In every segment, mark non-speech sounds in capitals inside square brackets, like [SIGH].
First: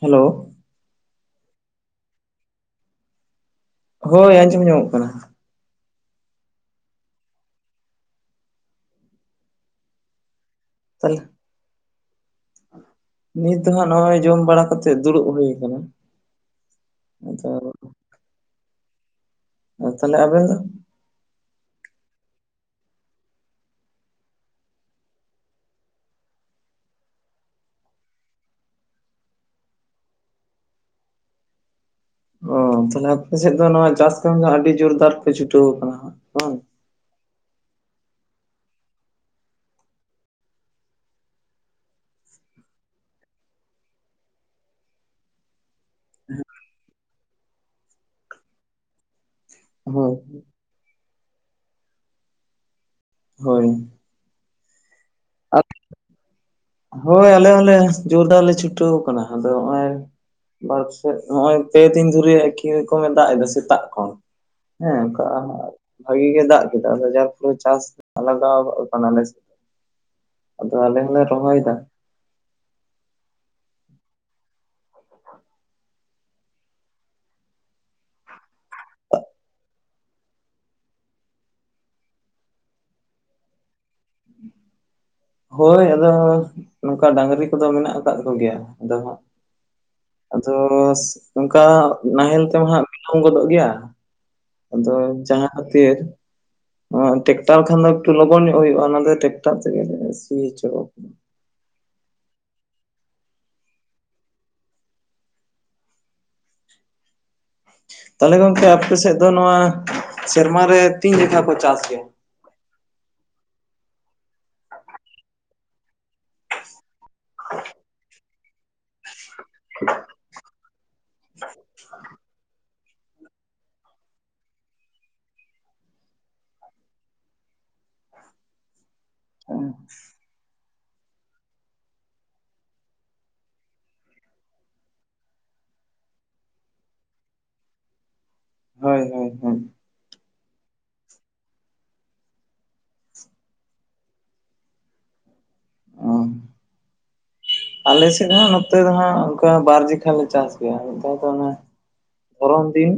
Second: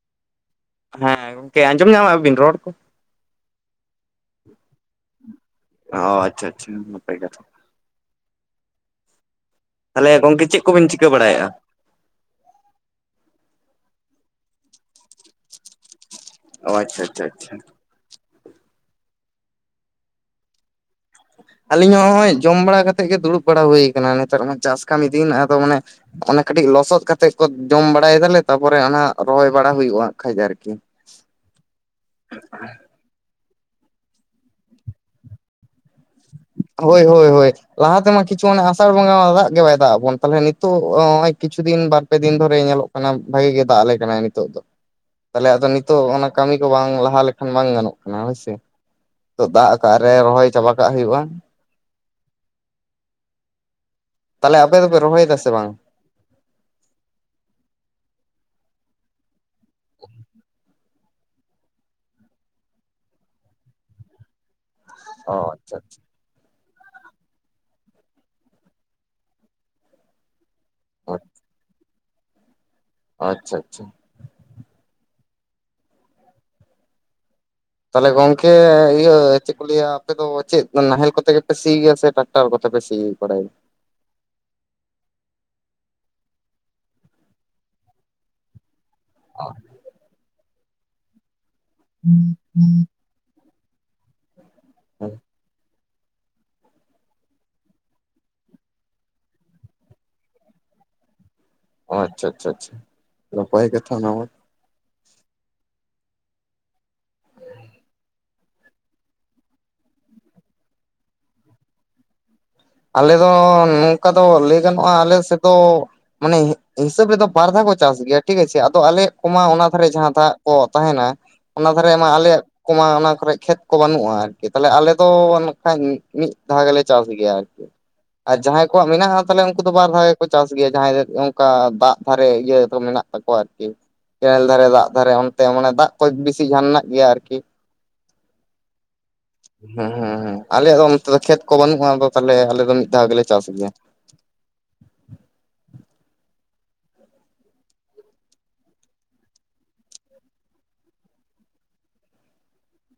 Hello ᱦᱮᱸ ᱜᱚᱢᱠᱮ ᱟᱸᱡᱚᱢ ᱧᱟᱢᱟ ᱵᱤᱱ ᱨᱚᱲ ᱠᱚ ᱦᱳᱭ ᱟᱸᱡᱚᱢ ᱧᱟᱢᱚᱜ ᱠᱟᱱᱟ ᱚ ᱟᱪᱪᱷᱟ ᱟᱪᱪᱷᱟ ᱱᱟᱯᱟᱭ ᱠᱟᱛᱷᱟ ᱛᱟᱦᱚᱞᱮ ᱜᱚᱝᱠᱮ ᱪᱮᱫ ᱠᱚᱵᱤᱱ ᱪᱤᱠᱟᱹ ᱛᱟᱦᱚᱞᱮ ᱵᱟᱲᱟᱭᱮᱫᱼᱟ ᱱᱤᱛ ᱫᱚ ᱦᱟᱸᱜ ᱱᱚᱜᱼᱚᱭ ᱡᱚᱢ ᱵᱟᱲᱟ ᱠᱟᱛᱮᱜ ᱫᱩᱲᱩᱵ ᱦᱩᱭᱩ ᱟᱠᱟᱱᱟ! ᱚ ᱟᱪᱪᱷᱟ ᱟᱪᱪᱷᱟ ᱟᱪᱪᱷᱟ ᱟ ᱛᱟᱦᱮ ᱟᱵᱮᱱ ᱫᱚ ᱟᱹᱞᱤᱧ ᱦᱚᱸ ᱱᱚᱜᱚᱭ ᱡᱚᱢ ᱵᱟᱲᱟ ᱠᱟᱛᱮᱫ ᱜᱮ ᱫᱩᱲᱩᱵ ᱵᱟᱲᱟ ᱦᱩᱭᱠ ᱱᱮᱛᱟᱨ ᱢᱟ ᱪᱟᱥ ᱠᱟᱹᱢᱤ ᱫᱤᱱ ᱟᱫᱚ ᱢᱟᱱᱮ ᱚᱱᱮ ᱠᱟᱹᱴᱤᱡ ᱞᱚᱥᱚᱫ ᱠᱟᱛᱮᱜ ᱠᱚ ᱡᱚᱢ ᱵᱟᱲᱟᱭ ᱫᱟᱞᱮ ᱛᱟᱨᱯᱚᱨᱮ ᱚᱱᱟ ᱨᱚᱦᱚᱭ ᱵᱟᱲᱟ ᱦᱩᱭᱩᱜᱼᱟ ᱠᱷᱟᱡ ᱟᱨᱠᱤ ᱚ ᱛᱟᱦᱞᱮ ᱟᱯᱮ ᱥᱮᱫ ᱫᱚ ᱱᱚᱣᱟ ᱪᱟᱥ ᱠᱟᱹᱢᱤ ᱫᱚ ᱟᱹᱰᱤ ᱡᱳᱨᱫᱟᱨ ᱠᱚ ᱪᱷᱩᱴᱟᱹᱣ ᱟᱠᱟᱱᱟ ᱵᱟᱝ ᱦᱳᱭ ᱦᱳᱭ ᱦᱳᱭ ᱞᱟᱦᱟᱛᱮᱢᱟ ᱠᱤᱪᱷᱩ ᱮ ᱟᱥᱟᱲ ᱵᱚᱸᱜᱟ ᱫᱟᱜ ᱜᱮ ᱵᱟᱭ ᱫᱟᱜ ᱟᱵᱚᱱ ᱛᱟᱦᱚᱞᱮ ᱱᱤᱛᱚᱜ ᱱᱚᱜᱼᱚᱭ ᱠᱤᱪᱷᱩ ᱫᱤᱱ ᱵᱟᱨ ᱯᱮ ᱫᱤᱱ ᱫᱷᱚᱨᱮ ᱧᱮᱞᱚᱜ ᱠᱟᱱᱟ ᱚᱱᱟ ᱵᱷᱟᱜᱤ ᱜᱮ ᱫᱟᱜ ᱟᱞᱮ ᱠᱟᱱᱟᱭ ᱱᱤᱛᱚᱜ ᱫᱚ ᱛᱟᱦᱚᱞᱮ ᱟᱫᱚ ᱛᱚ ᱚᱱᱟ ᱠᱟᱹᱢᱤ ᱠᱚ ᱵᱟᱝ ᱞᱟᱦᱟ ᱞᱮᱠᱷᱟᱱ ᱵᱟᱝ ᱜᱟᱱᱚᱜ ᱠᱟᱱᱟ ᱦᱳᱭᱥᱮ ᱫᱟᱜ ᱟᱠᱟᱜ ᱨᱮ ᱦᱳᱭ ᱨᱚᱦᱚᱭ ᱪᱟᱵᱟ ᱠᱟᱜ ᱦᱩᱭᱩᱜᱼᱟ ᱦᱳᱭ ᱛᱟᱦᱚᱞᱮ ᱟᱯᱮ ᱫᱚᱯᱮ ᱨᱚᱦᱚᱭ ᱮᱫᱟᱥᱮ ᱦᱳᱭ ᱟᱞᱮ ᱦᱚᱸᱞᱮ ᱡᱳᱨᱫᱟᱨ ᱞᱮ ᱪᱷᱩᱴᱟᱹᱣ ᱟᱠᱟᱱᱟ ᱟᱫᱚ ᱱᱚᱜᱼᱭ ᱵᱟᱥ ᱱᱚᱜᱼᱚᱭ ᱯᱮ ᱫᱤᱱ ᱫᱷᱚᱨᱮ ᱮᱠᱷᱤ ᱠᱚᱠᱚᱢᱮ ᱫᱟᱜ ᱮᱫᱟ ᱥᱮᱛᱟᱜ ᱠᱷᱚᱱ ᱦᱮᱸ ᱚᱱᱠᱟ ᱚ ᱟᱪᱪᱷᱟ ᱵᱷᱟᱜᱤ ᱜᱮ ᱫᱟᱜ ᱠᱮᱫᱟ ᱡᱟᱠ ᱯᱚᱨᱮ ᱪᱟᱥ ᱞᱟᱜᱟᱣ ᱠᱟᱱᱟᱞᱮ ᱟᱫᱚ ᱟᱞᱮ ᱟᱪᱪᱷᱟ ᱦᱚᱞᱮ ᱨᱚᱦᱚᱭᱮᱫᱟ ᱟᱪᱪᱷᱟ ᱟᱪᱪᱷᱟ ᱛᱟᱦᱚᱞᱮ ᱜᱚᱝᱠᱮ ᱤᱭᱟᱹ ᱪᱮᱫ ᱠᱚ ᱞᱟᱹᱭᱟ ᱟᱯᱮ ᱫᱚ ᱪᱮᱫ ᱱᱟᱦᱮᱞ ᱠᱚᱛᱮ ᱜᱮᱯᱮ ᱥᱤᱭᱟ ᱥᱮ ᱴᱟᱠᱴᱟᱨ ᱠᱚᱛᱮ ᱯᱮ ᱥᱤ ᱵᱟᱲᱟᱭᱟ ᱦᱮᱸ [INAUDIBLE] ᱦᱳᱭ ᱟᱫᱚ ᱱᱚᱝᱠᱟ ᱰᱟᱹᱝᱨᱤ ᱠᱚᱫᱚ ᱢᱮᱱᱟᱜ ᱟᱠᱟᱫ ᱠᱚᱜᱮᱭᱟ ᱟᱫᱚ ᱦᱟᱸᱜ ᱚ ᱟᱫᱚ ᱚᱱᱠᱟ ᱱᱟᱦᱮᱞ ᱛᱮᱢᱟ ᱦᱟᱜ ᱵᱤᱞᱚᱢ ᱜᱚᱫᱚᱜ ᱜᱮᱭᱟ ᱟᱫᱚ ᱡᱟᱦᱟᱸ ᱴᱮᱠᱴᱟᱨ ᱠᱷᱟᱱ ᱫᱚ ᱞᱚᱜᱚᱱ ᱧᱚᱜ ᱦᱩᱭᱩᱜ-ᱟ ᱚᱱᱟ ᱴᱮᱠᱴᱟᱨ ᱨᱮᱜᱮᱞᱮ ᱥᱤᱭᱟ ᱥᱤ ᱦᱚᱪᱚ ᱠᱟᱫᱟ ᱟᱪᱪᱷᱟ ᱟᱪᱪᱷᱟ ᱟᱪᱪᱷᱟ ᱱᱟᱯᱟᱭ ᱠᱟᱛᱷᱟ ᱚᱱᱟᱢᱟ ᱛᱟᱦᱚᱞᱮ ᱜᱚᱝᱠᱮ ᱟᱯᱮ ᱥᱮᱫ ᱫᱚ ᱱᱚᱣᱟ ᱥᱮᱨᱢᱟ ᱨᱮ ᱛᱤᱱ ᱞᱮᱠᱟ ᱠᱚ ᱪᱟᱥ ᱜᱮᱭᱟ ᱟᱞᱮ ᱫᱚ ᱱᱚᱝᱠᱟ ᱫᱚ ᱞᱟᱹᱭ ᱜᱟᱱᱚᱜ-ᱟ ᱟᱞᱮ ᱥᱮᱫ ᱫᱚ ᱢᱟᱱᱮ, ᱦᱤᱥᱟᱹᱵᱽ ᱨᱮ ᱫᱚ ᱵᱟᱨ ᱫᱷᱟᱣ ᱠᱚ ᱪᱟᱥ ᱜᱤᱭᱟ ᱴᱷᱤᱠ ᱟᱪᱷᱮ ᱟᱫᱚ ᱟᱞᱮ ᱠᱚᱢᱟ ᱚᱱᱟ ᱫᱷᱟᱨᱮ ᱡᱟᱦᱟᱸ ᱫᱷᱟᱜ ᱠᱚ ᱛᱟᱦᱮᱱᱟ ᱚᱱᱟ ᱫᱷᱟᱨᱮ ᱢᱟ ᱟᱞᱮᱭᱟᱜ ᱠᱚᱢᱟ ᱚᱱᱟ ᱠᱚᱨᱮ ᱠᱷᱮᱛ ᱠᱚ ᱵᱟᱹᱱᱩᱜ-ᱟ ᱟᱨᱠᱤ ᱛᱟᱦᱚᱞᱮ ᱟᱞᱮ ᱫᱚ ᱚᱝ ᱠᱷᱟᱱᱡ ᱢᱤᱫ ᱫᱷᱟᱣ ᱜᱮᱞᱮ ᱪᱟᱥ ᱜᱮᱭᱟ ᱟᱨᱠᱤ ᱟᱨ ᱡᱟᱦᱟᱸᱭ ᱠᱚᱣᱟᱜ ᱢᱮᱱᱟᱜ-ᱟ ᱛᱟᱦᱚᱞᱮ ᱩᱱᱠᱩ ᱫᱚ ᱵᱟᱨ ᱫᱷᱟᱣ ᱮ ᱠᱚ ᱪᱟᱥ ᱜᱮᱭᱟ ᱡᱟᱦᱟᱸᱭ ᱫᱚ ᱚᱱᱠᱟ ᱫᱟᱜ ᱫᱷᱟᱨᱮ ᱤᱭᱟᱹ ᱫᱚ ᱢᱮᱱᱟᱜ ᱛᱟᱠᱚᱣᱟ ᱟᱨᱠᱤ ᱠᱮᱱᱮᱞ ᱫᱷᱟᱨᱮ ᱫᱟᱜ ᱫᱷᱟᱨᱮ ᱚᱱᱛᱮ ᱢᱟᱱᱮ ᱫᱟᱜ ᱠᱚ ᱵᱮᱥᱤ ᱡᱟᱦᱟᱱ ᱢᱮᱱᱟᱜ ᱜᱮᱭᱟ ᱟᱨᱠᱤ ᱦᱳᱭ ᱦᱳᱭ ᱦᱳᱭ ᱦᱮᱸ ᱦᱮᱸ ᱦᱮᱸ ᱟᱞᱮᱭᱟᱜ ᱫᱚ ᱚᱱᱛᱮ ᱠᱷᱮᱛ ᱠᱚ ᱵᱟᱹᱱᱩᱜ-ᱟ ᱟᱫᱚ ᱛᱟᱦᱞᱮ ᱟᱞᱮ ᱫᱚ ᱢᱤᱫ ᱫᱷᱟᱣ ᱜᱮᱞᱮ ᱪᱟᱥ ᱜᱮᱭᱟ ᱚ ᱟᱞᱮᱥᱮᱫ ᱦᱚᱸ ᱱᱚᱛᱮ ᱫᱚ ᱦᱥᱜ ᱚᱱᱠᱟ ᱵᱟᱨᱡᱮᱜᱷᱟ ᱞᱮ ᱪᱟᱥ ᱜᱮᱭᱟ ᱱᱮᱛᱟᱨ ᱫᱚ ᱚᱱᱮ ᱯᱚᱨᱚᱢ ᱫᱤᱱ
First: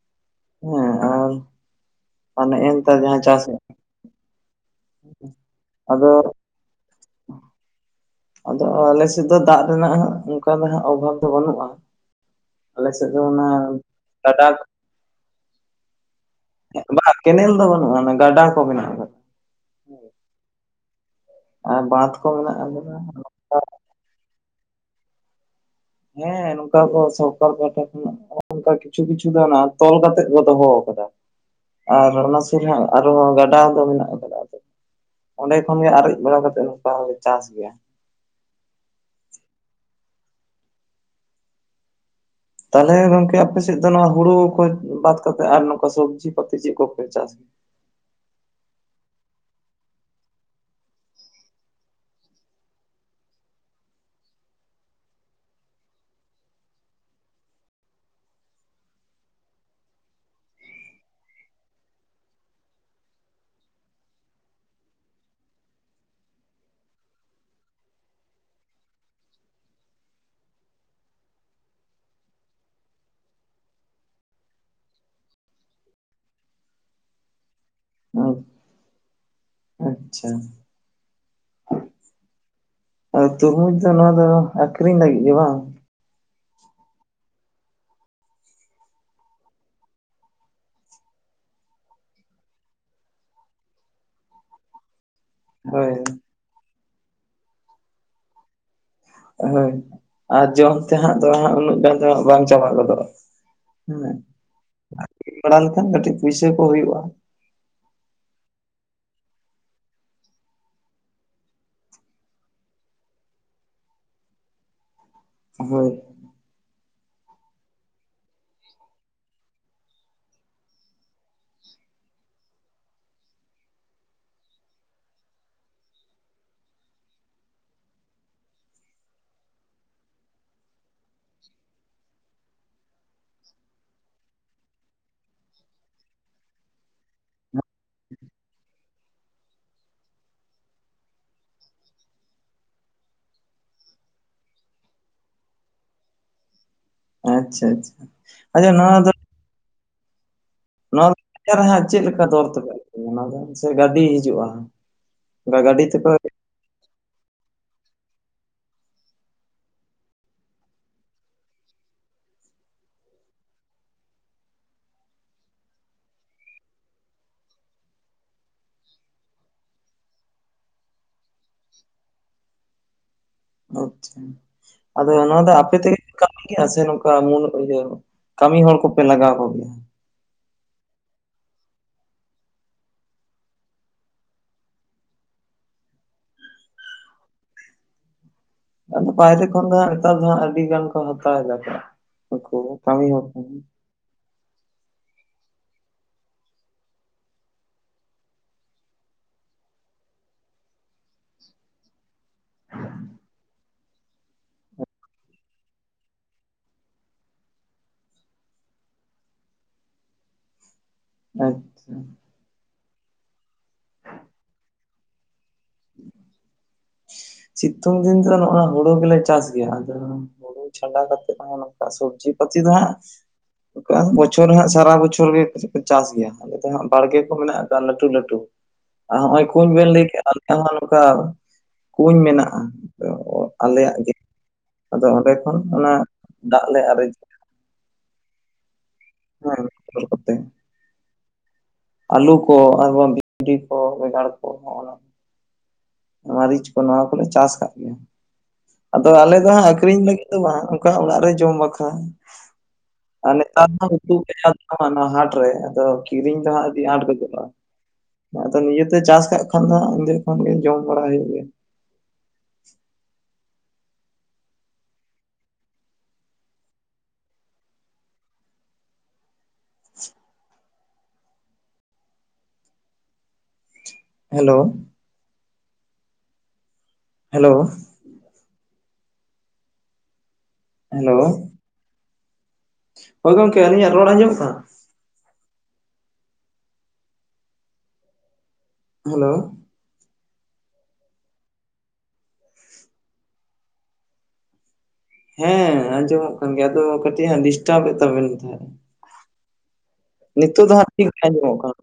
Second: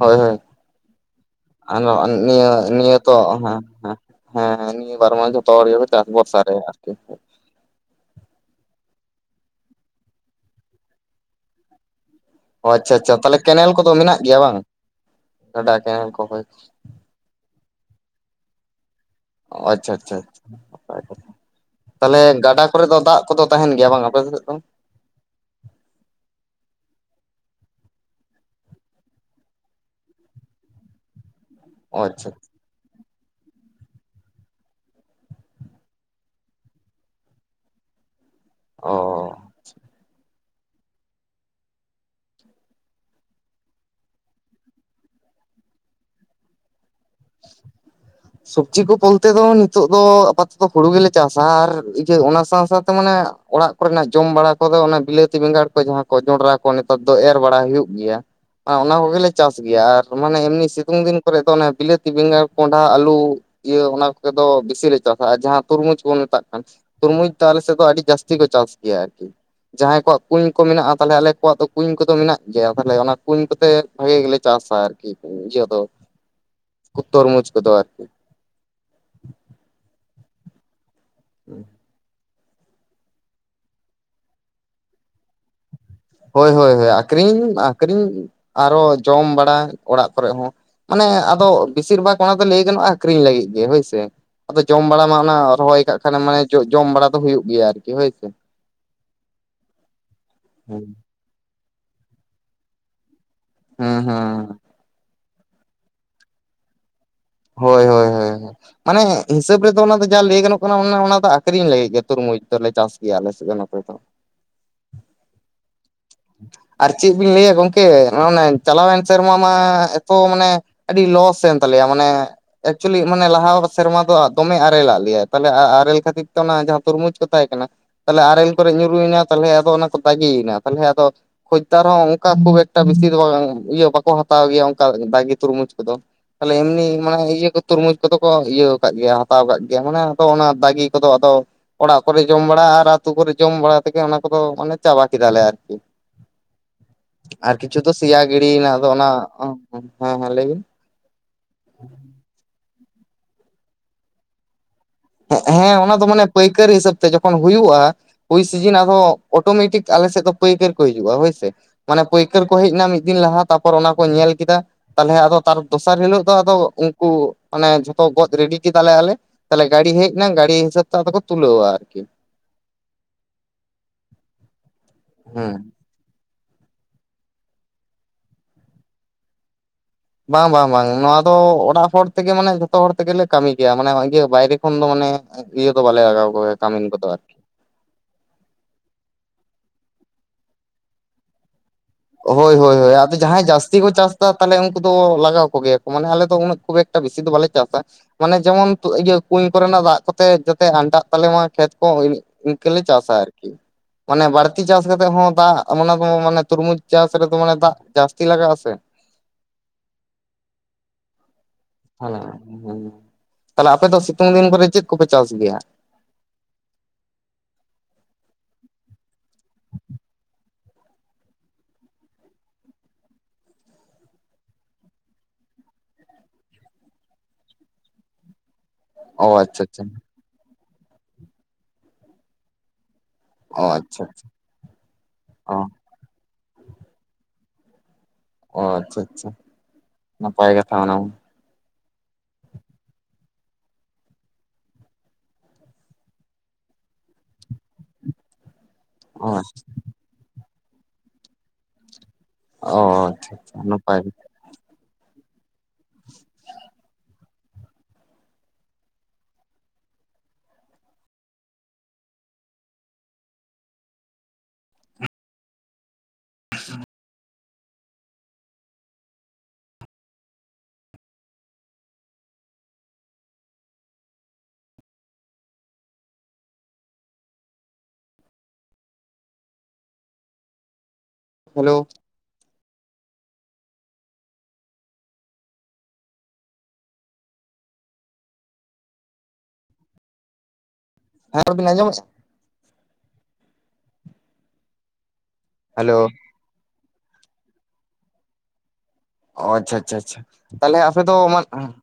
ᱦᱳᱭ ᱦᱳᱭ ᱦᱮᱸ ᱟᱨ ᱟᱨ ᱱᱤᱭᱟᱹ ᱱᱮᱜᱼᱮ ᱱᱮᱛᱟᱨ ᱱᱤᱭᱟᱹ ᱛᱚ ᱡᱟᱦᱟᱸ ᱦᱮᱸ ᱪᱟᱥ ᱦᱩᱭᱩᱜ ᱦᱮᱸ ᱦᱮᱸ ᱦᱮᱸ ᱱᱤᱭᱟᱹ ᱵᱟᱨ ᱢᱟᱥ ᱡᱚᱛᱚ ᱦᱚᱲ ᱜᱮ ᱪᱟᱥ ᱟᱫᱚ ᱵᱚᱨᱥᱟ ᱨᱮ ᱟᱨᱠᱤ ᱟᱫᱚ ᱟᱞᱮᱥᱮᱫ ᱫᱚ ᱫᱟᱜ ᱨᱮᱱᱟᱜ ᱦᱟᱜ ᱚᱱᱠᱟ ᱫᱚ ᱦᱟᱸᱜ ᱚᱵᱷᱟᱵᱽ ᱫᱚ ᱵᱟᱹᱱᱩᱜ-ᱟ᱾ ᱟᱪᱪᱷᱟ ᱟᱪᱪᱷᱟ ᱛᱟᱦᱞᱮ ᱠᱮᱱᱮᱞ ᱠᱚ ᱫᱚ ᱢᱮᱱᱟᱜ ᱜᱮᱭᱟ ᱜᱟᱰᱟ ᱵᱟᱝ ᱜᱟᱰᱟ ᱠᱮᱱᱮᱞ ᱠᱚ ᱵᱟᱝ ᱠᱮᱱᱮᱞ ᱫᱚ ᱵᱟᱹᱱᱩᱜ-ᱟ ᱜᱟᱰᱟ ᱠᱚ ᱢᱮᱱᱟᱜ ᱟᱠᱟᱫᱟ ᱳ ᱟᱪᱪᱷᱟ ᱟᱪᱪᱷᱟ ᱱᱟᱯᱟᱭᱜᱮ ᱟᱨ ᱵᱟᱸᱫᱷ ᱛᱟᱦᱚᱞᱮ ᱠᱚ ᱢᱮᱱᱟᱜ ᱜᱟᱰᱟ ᱠᱚᱨᱮ ᱫᱚ ᱫᱟᱜ ᱠᱚ ᱫᱚ ᱟᱠᱟᱫᱟ ᱛᱟᱦᱮᱱ ᱜᱮᱭᱟ ᱵᱟᱝ ᱟᱯᱮ ᱠᱚᱥᱮᱫ ᱫᱚ ᱦᱮᱸ ᱱᱚᱝᱠᱟ ᱠᱚ ᱥᱚᱨᱠᱟᱨ ᱯᱟᱦᱴᱟ ᱠᱷᱚᱱᱟᱜ ᱚᱱᱠᱟ ᱠᱤᱪᱷᱩ ᱠᱤᱪᱷᱩ ᱫᱚ ᱱᱟᱦᱟᱜ ᱛᱚᱞ ᱠᱟᱛᱮᱜ ᱠᱚ ᱫᱚᱦᱚ ᱟᱠᱟᱫᱟ ᱚ ᱟᱨ ᱟᱪᱪᱷᱟ ᱚᱱᱟ ᱥᱩᱨ ᱨᱮ ᱦᱟᱜ ᱟᱨᱦᱚᱸ ᱜᱟᱰᱟ ᱫᱚ ᱢᱮᱱᱟᱜ ᱠᱟᱫᱟ ᱚᱸᱰᱮ ᱠᱷᱚᱱ ᱜᱮ ᱟᱨᱮᱡ ᱵᱟᱲᱟ ᱠᱟᱛᱮ ᱱᱚᱝᱠᱟ ᱦᱚᱸᱞᱮ ᱪᱟᱥ ᱜᱮᱭᱟ ᱳᱻ ᱛᱟᱦᱚᱞᱮ ᱜᱚᱝᱠᱮ ᱟᱯᱮ ᱥᱮᱫ ᱫᱚ ᱱᱚᱣᱟ ᱦᱩᱲᱩ ᱠᱚ ᱵᱟᱫ ᱠᱟᱛᱮᱫ ᱟᱨ ᱱᱚᱝᱠᱟ ᱥᱚᱵᱡᱤ ᱠᱚᱛᱮ ᱪᱮᱫ ᱠᱚᱯᱮ ᱪᱟᱥᱟ ᱥᱚᱵᱡᱤ ᱠᱚ ᱵᱚᱞᱛᱮ ᱫᱚ ᱱᱤᱛᱚᱜ ᱫᱚ ᱟᱯᱟᱛᱚᱛᱚ ᱦᱩᱲᱩ ᱜᱮᱞᱮ ᱪᱟᱥᱟ ᱟᱨ ᱤᱭᱟᱹ ᱚᱱᱟ ᱥᱟᱶ ᱥᱟᱶᱛᱮ ᱢᱟᱱᱮ ᱚᱲᱟᱜ ᱠᱚᱨᱮ ᱱᱟᱜ ᱡᱚᱢ ᱵᱟᱲᱟ ᱠᱚ ᱫᱚ ᱚᱱᱟ ᱵᱤᱞᱟᱹᱛᱤ ᱵᱮᱸᱜᱟᱲ ᱠᱚ ᱡᱟᱦᱟᱸ ᱠᱚ ᱡᱚᱸᱰᱨᱟ ᱠᱚ ᱱᱮᱛᱟᱨ ᱫᱚ ᱮᱨ ᱵᱟᱲᱟ ᱦᱩᱭᱩᱜ ᱜᱮᱭᱟ ᱟ ᱚᱱᱟ ᱠᱚᱜᱮᱞᱮ ᱪᱟᱥ ᱜᱮᱭᱟ ᱟᱨ ᱢᱟᱱᱮ ᱮᱢᱱᱤ ᱥᱤᱛᱩᱝ ᱫᱤᱱ ᱠᱚᱨᱮ ᱫᱚ ᱚᱱᱮ ᱵᱤᱞᱟᱹᱛ ᱵᱮᱸᱜᱟᱲ, ᱠᱚᱸᱰᱷᱟ, ᱟᱹᱞᱩ ᱤᱭᱟᱹ ᱚᱱᱟ ᱠᱚᱜ ᱫᱚ ᱵᱮᱥᱤ ᱞᱮ ᱪᱟᱥᱟ ᱟᱨ ᱡᱟᱦᱟᱸ ᱛᱩᱨᱢᱩᱡᱽ ᱵᱚᱱ ᱢᱮᱛᱟᱜ ᱠᱟᱱ ᱛᱩᱨᱢᱩᱡ ᱛᱟ ᱟᱞᱮ ᱥᱮᱫ ᱫᱚ ᱟᱹᱰᱤ ᱡᱟᱹᱥᱛᱤ ᱠᱚ ᱪᱟᱥ ᱜᱮᱭᱟ ᱟᱨᱠᱤ ᱡᱟᱦᱟᱸᱭ ᱠᱚᱣᱟᱜ ᱠᱩᱧ ᱠᱚ ᱢᱮᱱᱟᱜᱼᱟ ᱛᱟᱦᱚᱞᱮ ᱟᱞᱮ ᱠᱚᱣᱟᱜ ᱫᱚ ᱠᱩᱧ ᱠᱚ ᱫᱚ ᱢᱮᱱᱟᱜ ᱜᱮᱭᱟ ᱛᱟᱦᱚᱞᱮ ᱚᱱᱟ ᱠᱩᱧ ᱠᱚᱛᱮ ᱵᱷᱟᱜᱤ ᱜᱮᱞᱮ ᱪᱟᱥᱟ ᱟᱨᱠᱤ ᱤᱭᱟᱹ ᱫᱚ ᱠᱩᱛᱚᱨ ᱛᱚᱨᱢᱩᱡᱽ ᱠᱚ ᱫᱚ ᱟᱨᱠᱤ ᱟᱨ ᱟᱪᱪᱷᱟ ᱟᱨ ᱛᱩᱨᱢᱩᱡ ᱫᱚ ᱱᱚᱣᱟ ᱫᱚ ᱟᱹᱠᱷᱨᱤᱧ ᱞᱟᱹᱜᱤᱫ ᱜᱮ ᱵᱟᱝ ᱦᱳᱭ ᱦᱳᱭ ᱦᱳᱭ ᱟᱠᱷᱨᱤᱧ ᱟᱠᱠᱷᱨᱤᱧ ᱟᱨᱦᱚ ᱡᱚᱢ ᱵᱟᱲᱟ ᱚᱲᱟᱜ ᱠᱚᱨᱮ ᱦᱚᱸ ᱚᱱᱮ ᱟᱫᱚ ᱵᱮᱥᱤᱨ ᱵᱷᱟᱜᱽ ᱚᱱᱟ ᱫᱚ ᱞᱟᱹᱭ ᱜᱟᱱᱚᱜᱼᱟ ᱟᱠᱷᱨᱤᱧ ᱞᱟᱹᱜᱤᱫ ᱜᱮ ᱦᱳᱭ ᱥᱮ ᱟᱫᱚ ᱡᱚᱢ ᱵᱟᱲᱟ ᱢᱟ ᱚᱱᱟ ᱨᱚᱦᱚᱭ ᱦᱳᱭ ᱠᱟᱜ ᱠᱷᱟᱱᱮᱢ ᱢᱟᱱᱮ ᱡᱚᱢ ᱵᱟᱲᱟ ᱫᱚ ᱦᱩᱭᱩᱜ ᱜᱮᱭᱟ ᱟᱨᱠᱤ ᱦᱳᱭ ᱦᱳᱭ ᱟᱨ ᱡᱚᱢ ᱦᱮᱸ ᱛᱮ ᱦᱟᱸᱜ ᱫᱚᱜ ᱩᱱᱟᱹᱜ ᱜᱟᱱ ᱫᱚᱦᱟᱜ ᱵᱟᱝ ᱪᱟᱵᱟ ᱜᱚᱫᱚᱜᱼᱟ ᱦᱩᱸ ᱦᱩᱸ [UNINTELLIGIBLE] ᱠᱟᱹᱴᱤᱡ ᱯᱩᱭᱥᱟᱹ ᱠᱚ ᱦᱩᱭᱩᱜᱼᱟ ᱦᱳᱭ ᱦᱳᱭ ᱦᱳᱭᱸᱸ ᱢᱟᱱᱮ ᱦᱤᱥᱟᱹᱵᱽ ᱨᱮᱫᱚ ᱚᱱᱟ ᱫᱚ ᱡᱟ ᱞᱟᱹᱭ ᱜᱟᱱᱚᱜ ᱠᱟᱱᱟ ᱚᱱᱟ ᱚᱱᱟᱫᱚ ᱟᱠᱷᱨᱤᱧ ᱞᱟᱹᱜᱤᱫ ᱜᱮ ᱛᱩᱨᱢᱩᱡ ᱫᱚᱞᱮ ᱪᱟᱥ ᱜᱮᱭᱟ ᱟᱞᱮ ᱥᱮᱫ ᱫᱚ ᱱᱚᱛᱮ ᱫᱚ ᱦᱳᱭ ᱟᱨ ᱪᱮᱫ ᱵᱤᱱ ᱞᱟᱹᱭᱟ ᱜᱚᱝᱠᱮ ᱱᱚᱜᱼᱟ ᱪᱟᱞᱟᱣᱮᱱ ᱥᱮᱨᱢᱟ ᱢᱟ ᱮᱛᱚ ᱢᱟᱱᱮ ᱟᱹᱰᱤ ᱞᱚᱥ ᱮᱱ ᱛᱟᱞᱮᱭᱼᱟ ᱢᱟᱱᱮ ᱮᱠᱪᱩᱭᱞᱤ ᱢᱟᱱᱮ ᱞᱟᱦᱟᱼᱳ ᱥᱮᱨᱢᱟ ᱫᱚ ᱫᱚᱢᱮ ᱟᱨᱮᱞ ᱟᱜ ᱞᱮᱟᱭ ᱛᱟᱦᱚᱞᱮ ᱟᱟᱨᱮᱞ ᱠᱷᱟᱹᱛᱤᱨ ᱛᱮ ᱚᱱᱟ ᱡᱟᱦᱟᱸ ᱛᱩᱨᱢᱩᱡᱽ ᱠᱚ ᱛᱟᱦᱮᱸ ᱠᱟᱱᱟ ᱛᱟᱦᱚᱞᱮ ᱟᱨᱮᱞ ᱠᱚᱨᱮ ᱧᱩᱨᱩᱭᱮᱱᱟ ᱛᱟᱦᱚᱞᱮ ᱟᱫᱚ ᱚᱱᱟ ᱠᱚ ᱫᱟᱜᱤᱭᱮᱱᱟ ᱛᱟᱦᱚᱞᱮ ᱟᱫᱚ ᱦᱳᱭᱛᱚ ᱟᱨᱦᱚᱸ ᱚᱱᱠᱟ ᱠᱩᱭ ᱮᱠᱴᱟ ᱵᱤᱥᱤ ᱫᱚ ᱤᱭᱟᱹ ᱵᱟᱠᱚ ᱦᱟᱛᱟᱣ ᱜᱮᱭᱟ ᱚᱱᱠᱟ ᱫᱟᱜᱤ ᱛᱩᱨᱢᱩᱡᱽ ᱠᱚᱫᱚ ᱛᱟᱦᱟᱞᱮ ᱮᱢᱱᱤ ᱢᱟᱱᱮ ᱤᱭᱟᱹ ᱠᱚ ᱛᱩᱨᱢᱩᱡᱽ ᱠᱚᱫᱚ ᱠᱚ ᱤᱭᱟᱹ ᱠᱟᱜ ᱜᱮᱭᱟ ᱦᱟᱛᱟᱣ ᱠᱟᱫ ᱜᱮᱭᱟ᱾ ᱢᱟᱱᱮ ᱟᱫᱚ ᱚᱱᱟ ᱫᱟᱜᱤ ᱠᱚᱫᱚ ᱟᱫᱚ ᱼᱼ ᱚᱲᱟᱜ ᱠᱚᱨᱮ ᱡᱚᱢ ᱵᱟᱲᱟ ᱟᱨ ᱟᱹᱛᱩ ᱠᱚᱨᱮ ᱡᱚᱢ ᱵᱟᱲᱟ ᱛᱮᱜᱮ ᱚᱱᱟ ᱠᱚᱫᱚ ᱢᱟᱱᱮ ᱪᱟᱵᱟ ᱠᱮᱫᱟᱞᱮ ᱟᱨᱠᱤ। ᱟᱨ ᱟᱪᱪᱷᱟ ᱠᱤᱪᱷᱩ ᱫᱚ ᱟᱪᱪᱷᱟ ᱥᱮᱭᱟ ᱜᱤᱲᱤᱭᱮᱱᱟ᱾ ᱟᱪᱪᱷᱟ ᱟᱫᱚ ᱱᱚᱣᱟ ᱚᱱᱟ ᱫᱚ ᱦᱮᱸ ᱦᱮᱸ ᱞᱟᱹᱭ ᱵᱤᱱ᱾ ᱱᱚᱣᱟ ᱫᱚ ᱵᱟᱡᱟᱨ ᱨᱮ ᱦᱟᱸᱜ ᱪᱮᱫ ᱞᱮᱠᱟ ᱫᱚᱨ ᱛᱮᱯᱮ ᱮᱢᱟ ᱚᱱᱟ ᱫᱚ ᱥᱮ ᱜᱟᱹᱰᱤ ᱦᱤᱡᱩᱜᱼᱟ ᱦᱮᱸᱜ ᱚᱱᱠᱟ ᱦᱮᱸ ᱜᱟᱹᱰᱤ ᱚᱱᱟ ᱫᱚ ᱛᱮᱯᱮ ᱢᱟᱱᱮ ᱯᱟᱹᱭᱠᱟᱹᱨᱤ ᱦᱤᱥᱟᱹᱵᱽ ᱛᱮ ᱡᱚᱠᱷᱚᱱ ᱦᱩᱭᱩᱜᱼᱟ ᱼᱼ ᱦᱩᱭ ᱥᱤᱡᱤᱱ ᱟᱫᱚ ᱚᱴᱳᱢᱮᱴᱤᱠ ᱟᱞᱮ ᱥᱮᱫ ᱫᱚ ᱯᱟᱹᱭᱠᱟᱹᱨᱤ ᱠᱚ ᱦᱤᱡᱩᱜᱼᱟ ᱦᱳᱭᱥᱮ। ᱢᱟᱱᱮ ᱯᱟᱹᱭᱠᱟᱹᱨ ᱠᱚ ᱦᱮᱡ ᱮᱱᱟ ᱢᱤᱫ ᱫᱤᱱ ᱞᱟᱦᱟ ᱛᱟᱨᱯᱚᱨ ᱚᱱᱟ ᱠᱚ ᱧᱮᱞ ᱠᱮᱫᱟ᱾ ᱛᱟᱦᱟᱞᱮ ᱟᱫᱚ ᱛᱟᱨ ᱫᱚᱥᱟᱨ ᱦᱤᱞᱳᱜ ᱫᱚ ᱟᱫᱚ ᱩᱱᱠᱩ ᱢᱟᱱᱮ ᱡᱷᱚᱛᱚ ᱜᱚᱫ ᱨᱮᱰᱤ ᱠᱮᱫᱟᱞᱮ ᱟᱞᱮ। ᱜᱟᱹᱲᱤ ᱦᱮᱡ ᱮᱱᱟ ᱜᱟᱹᱲᱤ ᱦᱤᱥᱟᱹᱵᱽ ᱛᱮ ᱟᱫᱚ ᱠᱚ ᱛᱩᱞᱟᱹᱣᱟ ᱟᱨᱠᱤ। ᱟᱪᱪᱷᱟ ᱟᱫᱚ ᱱᱚᱣᱟ ᱫᱚ ᱦᱮᱸ ᱟᱯᱮ ᱛᱮ ᱼᱼ ᱠᱟᱹᱢᱤ ᱜᱮᱭᱟ ᱥᱮ ᱱᱚᱝᱠᱟ ᱢᱩᱞ ᱤᱭᱟᱹ ᱠᱟᱹᱢᱤ ᱦᱚᱲ ᱠᱚ ᱯᱮ ᱞᱟᱜᱟᱣ ᱠᱚ ᱜᱮᱭᱟ ᱵᱟᱝ ᱵᱟᱝ ᱵᱟᱝ ᱱᱚᱣᱟ ᱫᱚ ᱚᱲᱟᱜ ᱦᱚᱲ ᱛᱮᱜᱮ ᱢᱟᱱᱮ ᱡᱷᱚᱛᱚ ᱦᱚᱲ ᱛᱮᱜᱮ ᱞᱮ ᱠᱟᱹᱢᱤ ᱜᱮᱭᱟ ᱢᱟᱱᱮ ᱤᱭᱟᱹ ᱵᱟᱭᱨᱮ ᱠᱷᱚᱱ ᱫᱚ ᱢᱟᱱᱮ ᱤᱭᱟᱹ ᱠᱚ ᱵᱟᱞᱮ ᱞᱟᱜᱟᱣ ᱠᱚ ᱜᱮᱭᱟ᱾ ᱠᱟᱢᱤᱱ ᱠᱚᱫᱚ ᱟᱨᱠᱤ। ᱟᱫᱚ ᱵᱟᱭᱨᱮ ᱠᱷᱚᱱ ᱫᱚ ᱦᱟᱸᱜ ᱱᱮᱛᱟᱨ ᱫᱚ ᱦᱟᱸᱜ ᱟᱹᱰᱤ ᱜᱟᱱ ᱠᱚ ᱦᱟᱛᱟᱣ ᱮᱫᱟ ᱠᱚ। ᱦᱳᱭ ᱩᱱᱠᱩ ᱦᱳᱭ ᱦᱳᱭ ᱠᱟᱹᱢᱤ ᱟᱫᱚ ᱦᱚᱲ ᱡᱟᱦᱟᱸᱭ ᱡᱟᱥᱛᱤ ᱠᱚ ᱪᱟᱥ ᱼᱼ ᱟ ᱛᱟᱦᱟᱞᱮ ᱩᱱᱠᱩ ᱫᱚ ᱞᱟᱜᱟᱣ ᱠᱚᱜᱮᱭᱟ ᱠᱚ᱾ ᱢᱟᱱᱮ ᱟᱞᱮ ᱫᱚ ᱩᱱᱟᱹᱜ ᱠᱷᱩᱵᱽ ᱮᱠᱴᱟ ᱵᱮᱥᱤ ᱫᱚ ᱵᱟᱞᱮ ᱪᱟᱥᱟ। ᱢᱟᱱᱮ ᱡᱮᱢᱚᱱ ᱛᱚ ᱤᱭᱟᱹ ᱠᱩᱧ ᱠᱚᱨᱮᱱᱟᱜ ᱫᱟᱜ ᱠᱚᱛᱮ ᱡᱟᱛᱮ ᱟᱱᱴᱟᱜ ᱛᱟᱞᱮ ᱢᱟ ᱠᱷᱮᱛ ᱠᱚ। ᱤᱱᱠᱟᱹᱞᱮ ᱪᱟᱥᱟ ᱟᱨᱠᱤ᱾ ᱢᱟᱱᱮ ᱵᱟᱹᱲᱛᱤ ᱪᱟᱥ ᱠᱟᱛᱮᱫ ᱦᱚᱸ ᱫᱟᱜ ᱟᱢ ᱚᱱᱟ ᱠᱚᱢᱟ ᱢᱟᱱᱮ ᱛᱩᱨᱢᱩᱡᱽ ᱼᱼ ᱪᱟᱥ ᱨᱮ ᱫᱚ ᱢᱟᱱᱮ ᱫᱟᱜ ᱡᱟᱹᱥᱛᱤ ᱞᱟᱜᱟᱜ ᱟ ᱥᱮ᱾ ᱟᱪᱪᱷᱟ ᱦᱮᱸ ᱦᱮᱸ ᱛᱟᱞᱦᱮ ᱟᱯᱮ ᱫᱚ ᱥᱤᱛᱩᱝ ᱫᱤᱱ ᱯᱚᱨᱮ ᱪᱮᱫ ᱼᱼ ᱯᱮ [UNINTELLIGIBLE] ᱪᱟᱥ ᱜᱮᱭᱟ? ᱥᱤᱛᱩᱝ ᱫᱤᱱ ᱛᱚ ᱱᱚᱜᱼᱚᱭ ᱦᱩᱲᱩ ᱜᱮᱞᱮ ᱪᱟᱥ ᱜᱮᱭᱟ᱾ ᱟᱫᱚ ᱼᱼ ᱦᱩᱲᱩ ᱪᱷᱟᱰᱟ ᱠᱟᱛᱮᱫ ᱱᱚᱝᱠᱟ ᱥᱚᱵᱽᱡᱤ ᱯᱟᱹᱛᱤ [UNINTELLIGIBLE] ᱫᱚ ᱦᱟᱸᱜ [INAUDIBLE] ᱵᱚᱪᱷᱚᱨ ᱦᱟᱸᱜ ᱥᱟᱨᱟ ᱵᱚᱪᱷᱚᱨ ᱜᱮ ᱪᱟᱥ ᱜᱮᱭᱟ ᱟᱞᱮ ᱫᱚ ᱦᱟᱸᱜ ᱵᱟᱲᱜᱮ ᱠᱚ ᱢᱮᱱᱟᱜ ᱠᱟᱜᱼᱟ ᱞᱟᱹᱴᱩ ᱞᱟᱹᱴᱩ। ᱟᱨ ᱚ ᱦᱚᱸᱜᱼᱚᱭ ᱟᱪᱪᱷᱟ ᱠᱩᱧ ᱟᱪᱪᱷᱟ ᱵᱮᱱ ᱞᱟᱹᱭ ᱠᱮᱜᱼᱟ ᱟᱞᱮ ᱦᱚᱸ ᱱᱚᱝᱠᱟ ᱼᱼ ᱠᱩᱧ ᱢᱮᱱᱟᱜᱼᱟ ᱚ ᱟᱞᱮᱭᱟᱜ ᱟᱪᱪᱷᱟ ᱜᱮ᱾ ᱟᱫᱚ ᱚᱸᱰᱮ ᱚ ᱠᱷᱚᱱ ᱚᱱᱟ ᱼᱼ ᱫᱟᱜ ᱞᱮ ᱟᱨᱮᱡᱟ। ᱚ ᱟᱪᱪᱷᱟ ᱟᱪᱪᱷᱟ ᱦᱮᱸ ᱢᱚᱴᱚᱨ ᱠᱚᱛᱮ ᱱᱟᱯᱟᱭ ᱠᱟᱛᱷᱟ ᱚᱱᱟ ᱦᱚᱸ। ᱟᱹᱞᱩ ᱠᱚ ᱟᱨ ᱵᱟᱝ ᱵᱷᱤᱱᱰᱤ ᱠᱚ ᱵᱮᱸᱜᱟᱲ ᱠᱚ ᱦᱚᱸᱜ ᱚᱱᱟ᱾ ᱢᱟᱹᱨᱤᱪ ᱠᱚ ᱱᱚᱣᱟ ᱠᱚᱞᱮ ᱪᱟᱥ ᱟᱠᱟᱫ ᱜᱮᱭᱟ᱾ ᱟᱫᱚ ᱟᱞᱮ ᱫᱚ ᱦᱟᱸᱜ ᱟᱠᱷᱨᱤᱧ ᱞᱟᱹᱜᱤᱫ ᱼᱼ ᱫᱚ ᱵᱟᱝ ᱚᱱᱠᱟ ᱚᱲᱟᱜ ᱨᱮ ᱡᱚᱢ ᱵᱟᱠᱷᱨᱟ ᱚ ᱟᱪᱪᱷᱟ ᱟᱨ ᱟᱪᱪᱷᱟ ᱱᱮᱛᱟᱨ ᱦᱚᱸ ᱱᱟᱯᱟᱭ ᱜᱮ᱾ ᱩᱛᱩ ᱼᱼ [INAUDIBLE] ᱦᱟᱸ ᱱᱚᱣᱟ ᱦᱟᱴ ᱨᱮ ᱟᱫᱚ ᱠᱤᱨᱤᱧ ᱫᱚᱦᱟᱸᱜ ᱟᱹᱰᱤ ᱟᱸᱴ ᱜᱚᱡᱚᱜᱼᱟ [UNINTELLIGIBLE] ᱟᱫᱚ ᱱᱤᱡᱮᱛᱮ ᱪᱟᱥ ᱠᱟᱜ ᱠᱷᱟᱱ ᱫᱚ ᱚᱸᱰᱮ ᱠᱷᱚᱱ ᱜᱮ ᱡᱚᱢ ᱵᱟᱲᱟ ᱦᱩᱭᱩᱜ ᱜᱮᱭᱟ। ᱟ [INAUDIBLE] [INAUDIBLE] ᱦᱮᱞᱳ ᱦᱮᱞᱳ ᱦᱮᱞᱳ ᱦᱮᱞᱳ ᱦᱳᱭ ᱜᱚᱢᱠᱮ ᱟᱹᱞᱤᱧᱟᱜ ᱨᱚᱲ ᱟᱸᱡᱚᱢᱚᱜ ᱠᱟᱱᱟ? ᱦᱮᱞᱳ ᱟᱨᱵᱤᱱ ᱟᱸᱡᱚᱢᱮᱜᱼᱟ? ᱦᱮᱸ ᱦᱮᱞᱳ ᱟᱸᱡᱚᱢᱚᱜ ᱠᱟᱱ ᱜᱮᱭᱟ ᱟᱫᱚ ᱠᱟᱹᱴᱤᱡ ᱦᱟᱸᱜ ᱰᱤᱥᱴᱟᱵ ᱮᱫ ᱛᱟᱵᱮᱱ ᱛᱟᱦᱮᱸᱜᱼᱟ। ᱚ ᱟᱪᱪᱷᱟ ᱟᱪᱪᱷᱟ ᱟᱪᱪᱷᱟ ᱛᱟᱦᱟᱞᱮ ᱦᱟᱸᱜ ᱟᱯᱮ ᱴᱷᱤᱠ ᱫᱚ ᱜᱮ ᱦᱮᱸ ᱟᱸᱡᱚᱢᱚᱜ ᱠᱟᱱᱟ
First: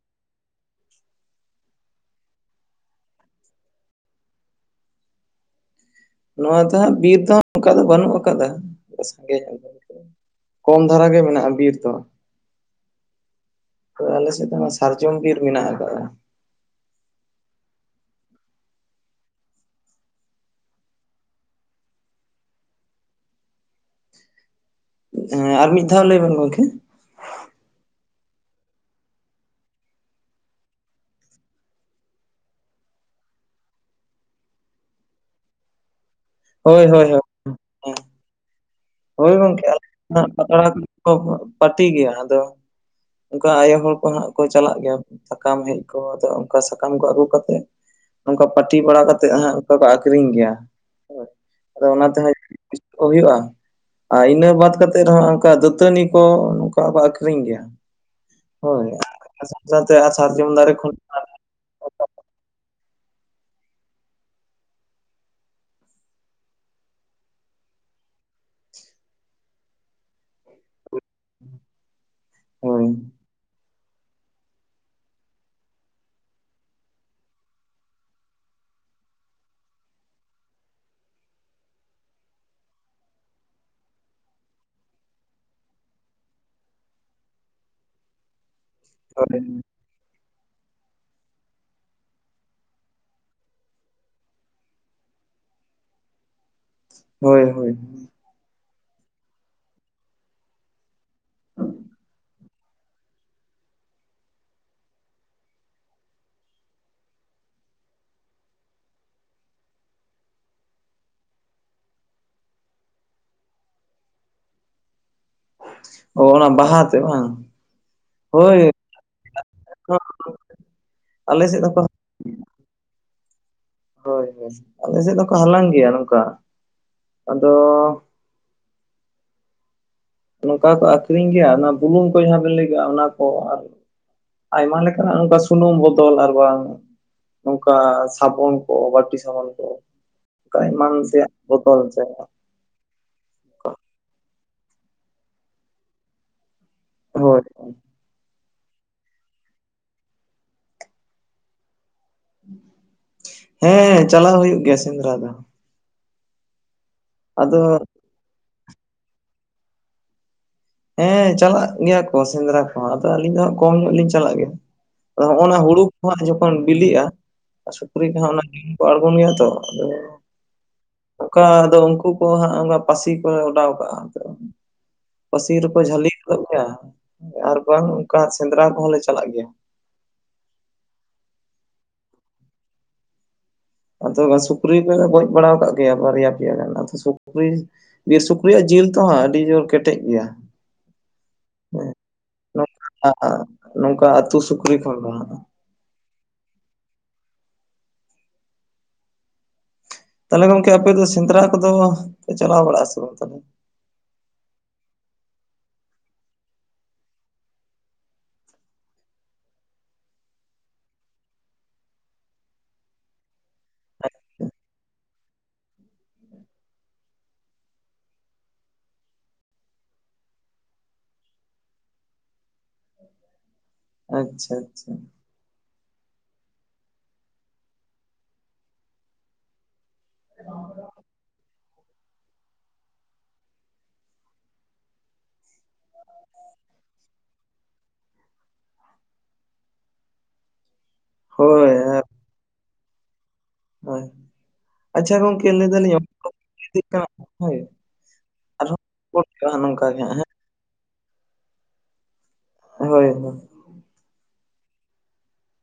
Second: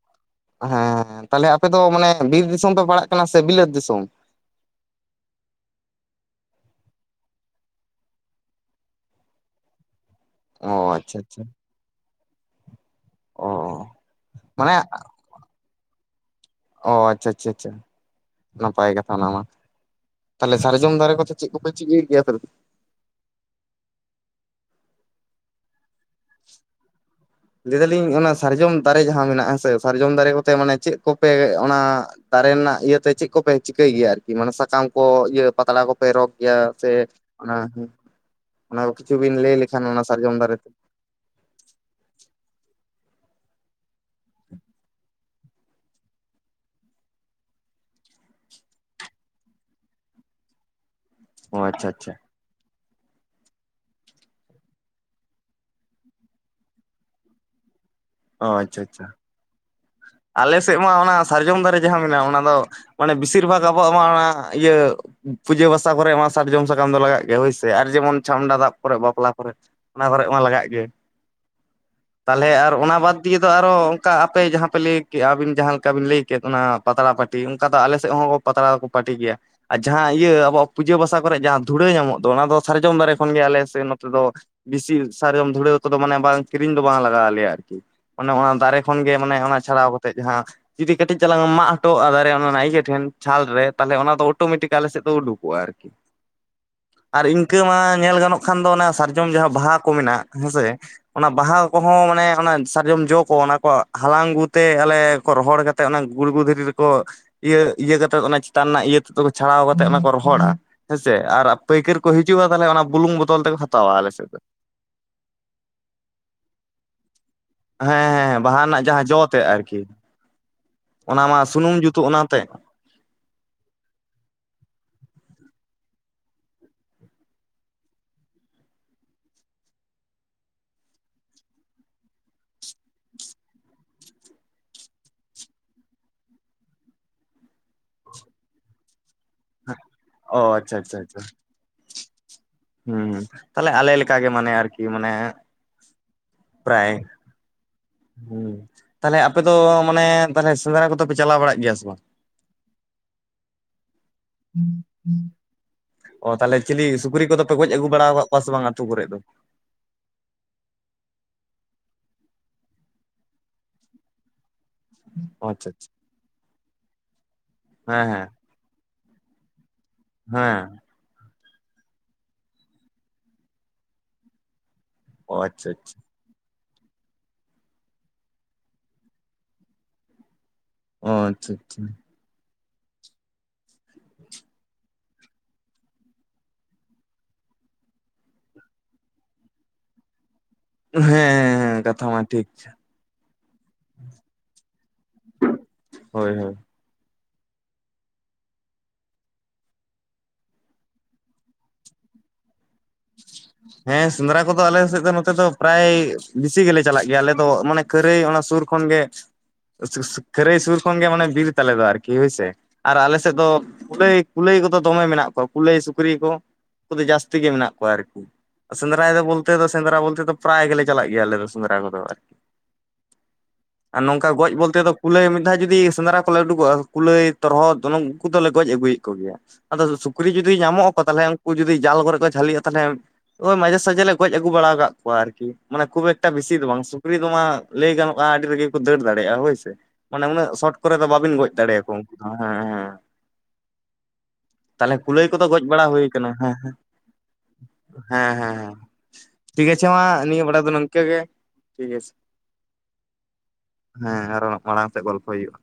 ᱛᱟᱦᱟᱞᱮ ᱟᱯᱮ ᱫᱚ ᱢᱟᱱᱮ ᱵᱤᱨ ᱫᱤᱥᱚᱢ ᱯᱮ ᱯᱟᱲᱟᱜ ᱠᱟᱱᱟ ᱥᱮ ᱵᱤᱞᱟᱹᱛ ᱫᱤᱥᱚᱢ? ᱱᱚᱣᱟ ᱫᱚ ᱦᱟᱸᱜ ᱵᱤᱨ ᱫᱚ ᱚᱱᱠᱟ ᱫᱚ ᱵᱟᱹᱱᱩᱜ ᱟᱠᱟᱫᱟ᱾ ᱥᱟᱸᱜᱮ ᱧᱚᱜ ᱫᱚ ᱟᱨᱠᱤ। ᱚ ᱠᱚᱢ ᱫᱷᱟᱨᱟ ᱟᱪᱪᱷᱟ ᱜᱮ ᱟᱪᱪᱷᱟ ᱢᱮᱱᱟᱜᱼᱟ ᱵᱤᱨ ᱫᱚ। ᱚ ᱛᱚ ᱟᱞᱮ ᱥᱮᱫ ᱫᱚ ᱚᱱᱟ ᱢᱟᱱᱮ ᱥᱟᱨᱡᱚᱢ ᱵᱤᱨ ᱢᱮᱱᱟᱜ ᱟᱠᱟᱜᱼᱟ। ᱚ ᱟᱪᱪᱷᱟ ᱟᱪᱪᱷᱟ ᱟᱪᱪᱷᱟ ᱱᱟᱯᱟᱭ ᱠᱟᱛᱷᱟ ᱚᱱᱟ ᱢᱟ। ᱛᱟᱦᱟᱞᱮ ᱥᱟᱨᱡᱚᱢ ᱫᱟᱨᱮ ᱠᱚᱛᱮ ᱪᱮᱫ ᱠᱚᱯᱮ ᱪᱤᱠᱟᱹᱭ ᱜᱮᱭᱟ ᱟᱯᱮ ᱫᱚ? ᱦᱮᱸ ᱟᱨ ᱢᱤᱫ ᱫᱷᱟᱣ ᱞᱟᱹᱭ ᱵᱮᱱ ᱜᱚᱢᱠᱮ᱾ ᱞᱟᱹᱭ ᱮᱫᱟᱞᱤᱧ ᱚᱱᱟ ᱥᱟᱨᱡᱚᱢ ᱫᱟᱨᱮ ᱡᱟᱦᱟᱸ ᱢᱮᱱᱟᱜᱼᱟ ᱦᱮᱸᱥᱮ ᱥᱟᱨᱡᱚᱢ ᱫᱟᱨᱮ ᱠᱚᱛᱮ ᱢᱟᱱᱮ ᱪᱮᱫ ᱠᱚᱯᱮ ᱚᱱᱟ ᱼᱼ ᱫᱟᱨᱮ ᱨᱮᱱᱟᱜ ᱤᱭᱟᱹᱛᱮ ᱪᱮᱫ ᱠᱚᱯᱮ ᱪᱤᱠᱟᱹᱭ ᱜᱮᱭᱟ ᱟᱨᱠᱤ ᱢᱟᱱᱮ ᱥᱟᱠᱟᱢ ᱠᱚ ᱤᱭᱟᱹ ᱯᱟᱛᱲᱟ ᱠᱚᱯᱮ ᱨᱚᱜᱽ ᱜᱮᱭᱟ ᱦᱳᱭ ᱥᱮ ᱦᱳᱭ ᱦᱳᱭ᱾ ᱚᱱᱟ ᱦᱮᱸ ᱚᱱᱟ ᱠᱤᱪᱷᱩ ᱦᱳᱭ ᱵᱤᱱ ᱞᱟᱹᱭ ᱜᱚᱝᱠᱮ ᱞᱮᱠᱷᱟᱱ ᱟᱞᱮ ᱚᱱᱟ ᱦᱟᱸᱜ ᱥᱟᱨᱡᱚᱢ ᱫᱟᱨᱮ ᱯᱟᱛᱲᱟ ᱛᱮ? ᱯᱟᱹᱴᱤ ᱜᱮᱭᱟ ᱟᱫᱚ ᱚᱱᱠᱟ ᱟᱭᱳ ᱦᱚᱲ ᱠᱚ ᱦᱟᱸᱜ ᱠᱚ ᱪᱟᱞᱟᱜ ᱜᱮᱭᱟ ᱥᱟᱠᱟᱢ ᱦᱮᱡ ᱠᱚ ᱟᱫᱚ ᱚᱱᱠᱟ ᱥᱟᱠᱟᱢ ᱠᱚ ᱟᱹᱜᱩ ᱠᱟᱛᱮᱜ ᱱᱚᱝᱠᱟ ᱯᱟᱹᱴᱤ ᱵᱟᱲᱟ ᱠᱟᱛᱮᱫ ᱦᱟᱸᱜ ᱚᱱᱠᱟ ᱠᱚ ᱟᱠᱷᱨᱤᱧ ᱜᱮᱭᱟ ᱾ ᱦᱳᱭ ᱚ ᱟᱪᱪᱷᱟ ᱟᱫᱚ ᱚᱱᱟ ᱟᱪᱪᱷᱟ ᱛᱮᱦᱚᱸ ᱦᱩᱭᱩᱜᱼᱟ ᱟᱨ ᱤᱱᱟᱹ ᱵᱟᱫ ᱠᱟᱛᱮᱫ ᱨᱮᱦᱚᱸ ᱚᱱᱠᱟ ᱫᱟᱹᱛᱟᱹᱱᱤ ᱠᱚ ᱱᱚᱝᱠᱟ ᱠᱚ ᱟᱠᱷᱨᱤᱧ ᱜᱮᱭᱟ। ᱚ ᱟᱪᱪᱷᱟ ᱟᱪᱷᱟ। ᱛᱮ ᱟᱞᱮ ᱥᱮᱫ ᱢᱟ ᱚᱱᱟ ᱥᱟᱨᱡᱚᱢ ᱫᱟᱨᱮ ᱡᱟᱦᱟᱸ ᱢᱮᱱᱟᱜᱼᱟ ᱚᱱᱟ ᱫᱚ ᱢᱟᱱᱮ ᱵᱤᱥᱤᱨ ᱵᱷᱟᱜᱽ ᱟᱵᱚᱣᱟᱜ ᱢᱟ ᱚᱱᱟ ᱤᱭᱟᱹ ᱯᱩᱡᱟᱹ ᱵᱟᱥᱟ ᱠᱚᱨᱮ ᱢᱟ ᱥᱟᱨᱡᱚᱢ ᱥᱟᱠᱟᱢ ᱫᱚ ᱞᱟᱜᱟᱜ ᱜᱮᱭᱟ ᱦᱳᱭ ᱥᱮ ᱟᱨ ᱡᱮᱢᱚᱱ ᱪᱷᱟᱢᱰᱟ ᱫᱟᱜ ᱠᱚᱨᱮᱜ ᱵᱟᱯᱞᱟ ᱠᱚᱨᱮ ᱾ ᱚᱱᱟ ᱠᱚᱨᱮᱜ ᱢᱟ ᱞᱟᱜᱟᱜ ᱜᱮ ᱛᱟᱦᱚᱞᱮ ᱟᱨ ᱦᱳᱭ ᱚᱱᱟ ᱵᱟᱫ ᱫᱤᱭᱮ ᱫᱚ ᱟᱨᱚ ᱚᱱᱠᱟ ᱟᱯᱮ ᱡᱟᱦᱟᱸ ᱯᱮ ᱞᱟᱹᱭ ᱠᱮᱫᱼᱟ ᱟᱹᱵᱤᱱ ᱡᱟᱦᱟᱸ ᱞᱮᱠᱟ ᱵᱤᱱ ᱞᱟᱹᱭ ᱠᱮᱫ ᱚᱱᱟ ᱯᱟᱛᱲᱟ ᱯᱟᱹᱴᱤ ᱚᱱᱠᱟ ᱫᱚ ᱟᱞᱮ ᱥᱮᱫ ᱦᱚᱸ ᱯᱟᱛᱲᱟ ᱫᱚᱠᱚ ᱯᱟᱹᱴᱤ ᱜᱮᱭᱟ। ᱟᱨ ᱡᱟᱦᱟᱸ ᱤᱭᱟᱹ ᱟᱵᱚᱣᱟᱜ ᱯᱩᱡᱟᱹ ᱵᱟᱥᱟ ᱠᱚᱨᱮᱜ ᱡᱟᱦᱟᱸ ᱫᱷᱩᱲᱟᱹ ᱧᱟᱢᱚᱜ ᱫᱚ ᱚᱱᱟ ᱫᱚ ᱥᱟᱨᱡᱚᱢ ᱫᱟᱨᱮ ᱠᱷᱚᱱ ᱜᱮ ᱟᱞᱮ ᱥᱮ ᱱᱚᱛᱮ ᱫᱚ ᱵᱤᱥᱤ ᱥᱟᱨᱡᱚᱢ ᱫᱷᱩᱲᱟᱹ ᱠᱚᱫᱚ ᱢᱟᱱᱮ ᱵᱟᱝ ᱠᱤᱨᱤᱧ ᱫᱚ ᱵᱟᱝ ᱞᱟᱜᱟᱣ ᱟᱞᱮᱭᱟ ᱟᱨᱠᱤ ᱾ ᱚᱱᱮ ᱚᱱᱟ ᱫᱟᱨᱮ ᱠᱷᱚᱱ ᱜᱮ ᱢᱟᱱᱮ ᱦᱳᱭ ᱚᱱᱟ ᱪᱷᱟᱲᱟᱣ ᱠᱟᱛᱮᱜ ᱡᱟᱦᱟᱸ ᱡᱩᱫᱤ ᱠᱟᱹᱴᱤᱡ ᱪᱟᱞᱟᱝ ᱮᱢ ᱢᱟᱜ ᱦᱚᱴᱚ ᱚᱜᱼᱟ ᱫᱟᱨᱮ ᱚᱱᱟ ᱚᱱᱟ ᱤᱭᱟᱹ ᱴᱷᱮᱱ ᱪᱷᱟᱞ ᱨᱮ ᱛᱟᱦᱚᱞᱮ ᱚᱱᱟ ᱫᱚ ᱚᱴᱳᱢᱮᱴᱤᱠ ᱟᱞᱮ ᱥᱮᱫ ᱫᱚ ᱩᱰᱩᱠᱚᱜᱼᱟ ᱟᱨᱠᱤ ᱟᱨ ᱦᱳᱭ ᱤᱱᱠᱟᱹ ᱦᱳᱭ ᱢᱟ ᱧᱮᱞ ᱜᱟᱱᱚᱜ ᱠᱷᱟᱱ ᱫᱚ ᱚᱱᱟ ᱥᱟᱨᱡᱚᱢ ᱡᱟᱦᱟᱸ ᱵᱟᱦᱟ ᱠᱚ ᱢᱮᱱᱟᱜ ᱦᱮᱸᱥᱮ ᱚᱱᱟ ᱵᱟᱦᱟ ᱠᱚᱦᱚᱸ ᱢᱟᱱᱮ ᱚᱱᱟ ᱥᱟᱨᱡᱚᱢ ᱡᱚ ᱠᱚ ᱚᱱᱟ ᱠᱚ ᱦᱟᱞᱟᱝ ᱟᱹᱜᱩᱛ ᱛᱮ ᱟᱞᱮ ᱠᱚ ᱨᱚᱦᱚᱲ ᱠᱟᱛᱮ ᱚᱱᱟ ᱜᱩᱲᱜᱩ ᱫᱷᱤᱨᱤ ᱨᱮᱠᱚ ᱤᱭᱟᱹ ᱤᱭᱟᱹ ᱠᱟᱛᱮᱫ ᱚᱱᱟ ᱪᱮᱛᱟᱱ ᱨᱮᱱᱟᱜ ᱤᱭᱟᱹ ᱛᱮᱛ ᱠᱚ ᱪᱷᱟᱲᱟᱣ ᱠᱟᱛᱮᱫ ᱚᱱᱟ ᱠᱚ ᱨᱚᱦᱚᱲᱟ ᱦᱮᱸᱥᱮ ᱟᱨ ᱯᱟᱹᱭᱠᱟᱹᱨ ᱠᱚ ᱦᱤᱡᱩᱜᱼᱟ ᱛᱟᱦᱚᱞᱮ ᱚᱱᱟ ᱵᱩᱞᱩᱝ ᱵᱚᱫᱚᱞ ᱛᱮᱠᱚ ᱦᱟᱛᱟᱣᱟ ᱟᱞᱮ ᱥᱮᱫ ᱫᱚ ᱾ ᱚ ᱚᱱᱟ ᱵᱟᱦᱟ ᱛᱮ ᱵᱟᱝ ᱦᱮᱸ ᱦᱮᱸ ᱵᱟᱦᱟ ᱦᱳᱭ ᱨᱮᱱᱟᱜ ᱡᱟᱦᱟᱸ ᱡᱚ ᱛᱮᱫ ᱟᱨᱠᱤ ᱚᱱᱟ ᱢᱟ ᱟᱞᱮ ᱥᱮᱫ ᱫᱚᱠᱚ ᱥᱩᱱᱩᱢ ᱡᱩᱛᱩᱜ ᱚᱱᱟᱛᱮ ᱦᱳᱭ ᱦᱳᱭ ᱟᱞᱮ ᱥᱮᱫ ᱫᱚᱠᱚ ᱦᱟᱞᱟᱝ ᱜᱮᱭᱟ ᱱᱚᱝᱠᱟ ᱟᱫᱚ ᱱᱚᱝᱠᱟ ᱠᱚ ᱟᱠᱷᱨᱤᱧ ᱜᱮᱭᱟ ᱚᱱᱟ ᱵᱩᱞᱩᱝ ᱠᱚ ᱡᱟᱦᱟᱸ ᱵᱮᱱ ᱞᱟᱹᱭ ᱠᱮᱫᱼᱟ ᱚᱱᱟ ᱠᱚ ᱟᱨ ᱟᱭᱢᱟ ᱞᱮᱠᱟᱱᱟᱜ ᱚᱱᱠᱟ ᱥᱩᱱᱩᱢ ᱵᱚᱫᱚᱞ ᱟᱨ ᱵᱟᱝ ᱱᱚᱝᱠᱟ ᱥᱟᱵᱚᱱ ᱠᱚ ᱵᱟᱴᱤ ᱥᱟᱵᱚᱱ ᱠᱚ ᱚ ᱚᱱᱠᱟ ᱟᱪᱪᱷᱟ ᱮᱢᱟᱱ ᱟᱪᱪᱷᱟ ᱟᱪᱪᱷᱟ [UNINTELLIGIBLE] ᱦᱩᱸ ᱛᱟᱦᱚᱞᱮ ᱟᱞᱮ ᱞᱮᱠᱟ ᱜᱮ ᱢᱟᱱᱮ ᱟᱨᱠᱤ ᱢᱟᱱᱮ ᱯᱨᱟᱭ ᱦᱳᱭ ᱦᱩᱸ ᱛᱟᱦᱮᱞᱮ ᱟᱯᱮ ᱫᱚ ᱢᱟᱱᱮ ᱛᱟᱦᱮᱞᱮ ᱥᱮᱸᱫᱽᱨᱟ ᱠᱚᱫᱚ ᱯᱮ ᱪᱟᱞᱟᱣ ᱵᱟᱲᱟᱜ ᱜᱮᱭᱟ ᱥᱮ ᱵᱟᱝ? ᱦᱮᱸ ᱪᱟᱞᱟᱣ ᱦᱩᱭᱩᱜ ᱜᱮᱭᱟ ᱥᱮᱸᱫᱽᱨᱟ ᱫᱚ। ᱚ ᱛᱟᱦᱚᱞᱮ ᱪᱤᱞᱤ ᱥᱩᱠᱨᱤ ᱠᱚᱫᱚ ᱯᱮ ᱟᱫᱚ ᱜᱚᱡ ᱟᱹᱜᱩ ᱵᱟᱲᱟ ᱟᱠᱟᱫ ᱠᱚᱣᱟ ᱥᱮ ᱵᱟᱝ ᱟᱹᱛᱩ ᱠᱚᱨᱮᱫ ᱫᱚ? ᱦᱮᱸ ᱪᱟᱞᱟᱜ ᱜᱮᱭᱟ ᱠᱚ ᱥᱮᱸᱫᱽᱨᱟ ᱠᱚᱦᱚᱸ ᱟᱫᱚ ᱟᱹᱞᱤᱧ ᱫᱚ ᱦᱟᱸᱜ ᱠᱚᱢ ᱧᱚᱜ ᱞᱤᱧ ᱪᱟᱞᱟᱜ ᱜᱮᱭᱟ ᱟᱫᱚ ᱚ ᱱᱚᱜᱼᱚᱱᱟ ᱟᱪᱪᱷᱟ ᱦᱩᱲᱩ ᱟᱪᱪᱷᱟ ᱠᱚ ᱦᱟᱸᱜ ᱡᱚᱠᱷᱚᱱ ᱵᱤᱞᱤᱜᱼᱟ ᱥᱩᱠᱨᱤ ᱦᱮᱸ ᱠᱚᱦᱚᱸ ᱦᱮᱸ ᱚᱱᱟ ᱠᱚ ᱟᱲᱜᱳᱱ ᱜᱮᱭᱟ ᱛᱚ ᱟᱫᱚ। ᱦᱮᱸ ᱚᱱᱠᱟ ᱟᱫᱚ ᱩᱱᱠᱩ ᱠᱚ ᱦᱟᱸᱜ ᱚᱱᱠᱟ ᱯᱟᱹᱥᱤ ᱠᱚ ᱚᱰᱟᱣ ᱠᱟᱜᱼᱟ ᱟᱫᱚ, ᱚ ᱯᱟᱹᱥᱤ ᱟᱪᱪᱷᱟ ᱨᱮᱠᱚ ᱟᱪᱪᱷᱟ ᱡᱷᱟᱹᱞᱤ ᱜᱚᱫᱚᱜ ᱜᱮᱭᱟ ᱟᱨ ᱵᱟᱝ ᱚᱱᱠᱟ ᱥᱮᱸᱫᱽᱨᱟ ᱠᱚᱦᱚᱸ ᱞᱮ ᱪᱟᱞᱟᱜ ᱜᱮᱭᱟ। ᱚ ᱟᱪᱪᱷᱟ ᱟᱪᱪᱷᱟ ᱟᱫᱚ ᱥᱩᱠᱨᱤ ᱠᱚᱞᱮ ᱜᱚᱡ ᱵᱟᱲᱟ ᱠᱟᱜ ᱜᱮᱭᱟ ᱵᱟᱨᱭᱟ ᱯᱮᱭᱟ ᱜᱟᱱ ᱟᱫᱚ ᱥᱩᱠᱨᱤ, ᱵᱤᱨ ᱥᱩᱠᱨᱤᱭᱟᱜ ᱡᱤᱞ ᱛᱚ ᱦᱟᱸᱜ ᱟᱹᱰᱤ ᱡᱳᱨ ᱠᱮᱴᱮᱡ ᱜᱮᱭᱟ। ᱦᱮᱸ ᱦᱮᱸ ᱦᱮᱸ ᱠᱟᱛᱷᱟ ᱢᱟ ᱴᱷᱤᱠ [UNINTELLIGIBLE] ᱱᱚᱝᱠᱟ ᱟᱹᱛᱩ ᱥᱩᱠᱨᱤ ᱚᱸᱰᱳᱠᱚᱜᱼᱟ। ᱦᱳᱭ ᱦᱳᱭ ᱛᱟᱦᱚᱞᱮ ᱜᱚᱢᱠᱮ ᱟᱯᱮ ᱫᱚ ᱥᱮᱸᱫᱽᱨᱟ ᱠᱚᱫᱚ ᱯᱮ ᱪᱟᱞᱟᱣ ᱵᱟᱲᱟᱜ-ᱟ ᱥᱮ ᱵᱟᱝ ᱛᱟᱦᱚᱞᱮ ᱦᱮᱸ ᱥᱮᱸᱫᱽᱨᱟ ᱠᱚᱫᱚ ᱟᱞᱮ ᱥᱮᱫ ᱫᱚ ᱱᱚᱛᱮ ᱫᱚ ᱯᱨᱟᱭ ᱵᱮᱥᱤ ᱜᱮᱞᱮ ᱪᱟᱞᱟᱜ ᱜᱮᱭᱟ ᱟᱞᱮ ᱫᱚ ᱢᱟᱱᱮ ᱠᱷᱟᱹᱨᱟᱹᱭ ᱚᱱᱟ ᱥᱩᱨ ᱠᱷᱚᱱ ᱜᱮ ᱠᱷᱟᱹᱨᱟᱹᱭ ᱥᱩᱨ ᱠᱷᱚᱱᱜᱮ ᱢᱟᱱᱮ ᱵᱤᱨ ᱛᱟᱞᱮ ᱫᱚ ᱟᱨᱠᱤ ᱦᱳᱭᱥᱮ ᱟᱨ ᱟᱞᱮ ᱥᱮᱫ ᱫᱚ ᱠᱩᱞᱟᱹᱭ ᱠᱩᱞᱟᱹᱭ ᱠᱚᱫᱚ ᱫᱚᱢᱮ ᱢᱮᱱᱟᱜ ᱠᱚᱣᱟ ᱠᱩᱞᱟᱹᱭ ᱥᱩᱠᱨᱤ ᱠᱚ ᱩᱱᱠᱩᱫᱚ ᱡᱟᱹᱥᱛᱤ ᱜᱮ ᱢᱮᱱᱟᱜ ᱠᱚᱣᱟ ᱟᱨᱠᱤ ᱥᱮᱸᱫᱽᱨᱟᱭ ᱫᱚ ᱵᱚᱞᱛᱮ ᱫᱚ ᱥᱮᱸᱫᱽᱨᱟ ᱵᱚᱞᱛᱮ ᱫᱚ ᱯᱨᱟᱭ ᱜᱮᱞᱮ ᱪᱟᱞᱟᱜ ᱜᱮᱭᱟ ᱟᱞᱮ ᱫᱚ ᱥᱮᱸᱫᱽᱨᱟ ᱠᱚᱫᱚ ᱟᱨᱠᱤ ᱟᱨ ᱱᱚᱝᱠᱟ ᱟᱪᱪᱷᱟ ᱜᱚᱡ ᱵᱚᱞᱛᱮ ᱟᱪᱪᱷᱟ ᱫᱚ ᱠᱩᱞᱟᱹᱭ ᱢᱤᱫ ᱫᱷᱟᱣ ᱡᱩᱫᱤ ᱥᱮᱸᱫᱽᱨᱟ ᱠᱚᱞᱮ ᱩᱰᱩᱠᱚᱜᱼᱟ ᱠᱩᱞᱟᱹᱭ ᱛᱚᱨᱦᱚᱫ ᱚᱱᱮ ᱩᱱ ᱠᱚᱫᱚᱞᱮ ᱜᱚᱡ ᱟᱹᱜᱩᱭᱮᱫ ᱠᱚ ᱜᱮᱭᱟ ᱟᱫᱚ ᱥᱩᱠ ᱥᱩᱠᱨᱤ ᱡᱩᱫᱤ ᱧᱟᱢᱚᱜ ᱟᱠᱚ ᱛᱟᱦᱚᱞᱮ ᱩᱱᱠᱩ ᱡᱩᱫᱤ ᱡᱟᱞ ᱠᱚᱨᱮ ᱠᱚ ᱡᱷᱟᱹᱞᱤᱜᱼᱟ ᱛᱟᱦᱚᱞᱮ ᱳᱭ ᱢᱟᱡᱷᱮ ᱥᱟᱡᱷᱮ ᱞᱮ ᱜᱚᱡ ᱟᱹᱜᱩ ᱵᱟᱲᱟ ᱟᱠᱟᱫ ᱠᱚᱣᱟ ᱟᱨᱠᱤ ᱢᱟᱱᱮ ᱠᱷᱩᱵ ᱮᱠᱴᱟ ᱵᱤᱥᱤ ᱫᱚ ᱵᱟᱝ ᱥᱩᱠᱨᱤ ᱫᱚ ᱢᱟ ᱞᱟᱹᱭ ᱜᱟᱱᱚᱜᱼᱟ ᱟᱹᱰᱤ ᱨᱟ. ᱜᱤ ᱠᱚ ᱫᱟᱹᱲ ᱫᱟᱲᱮᱭᱟᱜᱼᱟ ᱦᱳᱭᱥᱮ ᱢᱟᱱᱮ ᱩᱱᱟᱹᱜ ᱥᱚᱴ ᱠᱚᱨᱮ ᱫᱚ ᱵᱟ. ᱵᱤᱱ ᱜᱚᱡ ᱦᱳᱭ ᱫᱟᱲᱮᱭᱟᱠᱚ ᱩᱱᱠᱩ ᱫᱚ ᱦᱮᱸ ᱦᱮᱸ ᱦᱳᱭ ᱛᱟᱦᱚᱞᱮ ᱟᱪᱪᱷᱟ ᱠᱩᱞᱟᱹᱭ ᱠᱚᱫᱚ ᱜᱚᱝᱠᱮ ᱜᱚᱡ ᱞᱟᱹᱭ ᱵᱟᱲᱟ ᱫᱟᱞᱤᱧ ᱦᱩᱭ ᱚᱠᱛᱚ ᱠᱟᱱᱟ ᱦᱮᱸ ᱦᱮᱸ [UNINTELLIGIBLE] [INAUDIBLE] ᱦᱮᱸ ᱦᱮᱸ ᱦᱮᱸ ᱟᱨᱦᱚᱸ ᱨᱚᱯᱚᱲ ᱦᱩᱭᱩᱜᱼᱟ ᱴᱷᱤᱠ ᱱᱚᱝᱠᱟ ᱜᱟᱪᱷᱮ ᱜᱮ ᱢᱟ ᱦᱟᱸᱜ ᱦᱮᱸ, ᱱᱤᱭᱟᱹ ᱵᱟᱲᱟ ᱫᱚ ᱱᱤᱝᱠᱟᱹ ᱜᱮ ᱴᱷᱤᱠ ᱜᱟᱪᱷᱮ ᱦᱳᱭ ᱦᱳᱭ ᱦᱮᱸ ᱟᱨᱚ ᱢᱟᱲᱟᱝ ᱥᱮᱫ ᱜᱚᱞᱯᱚ ᱦᱩᱭᱩᱜᱼᱟ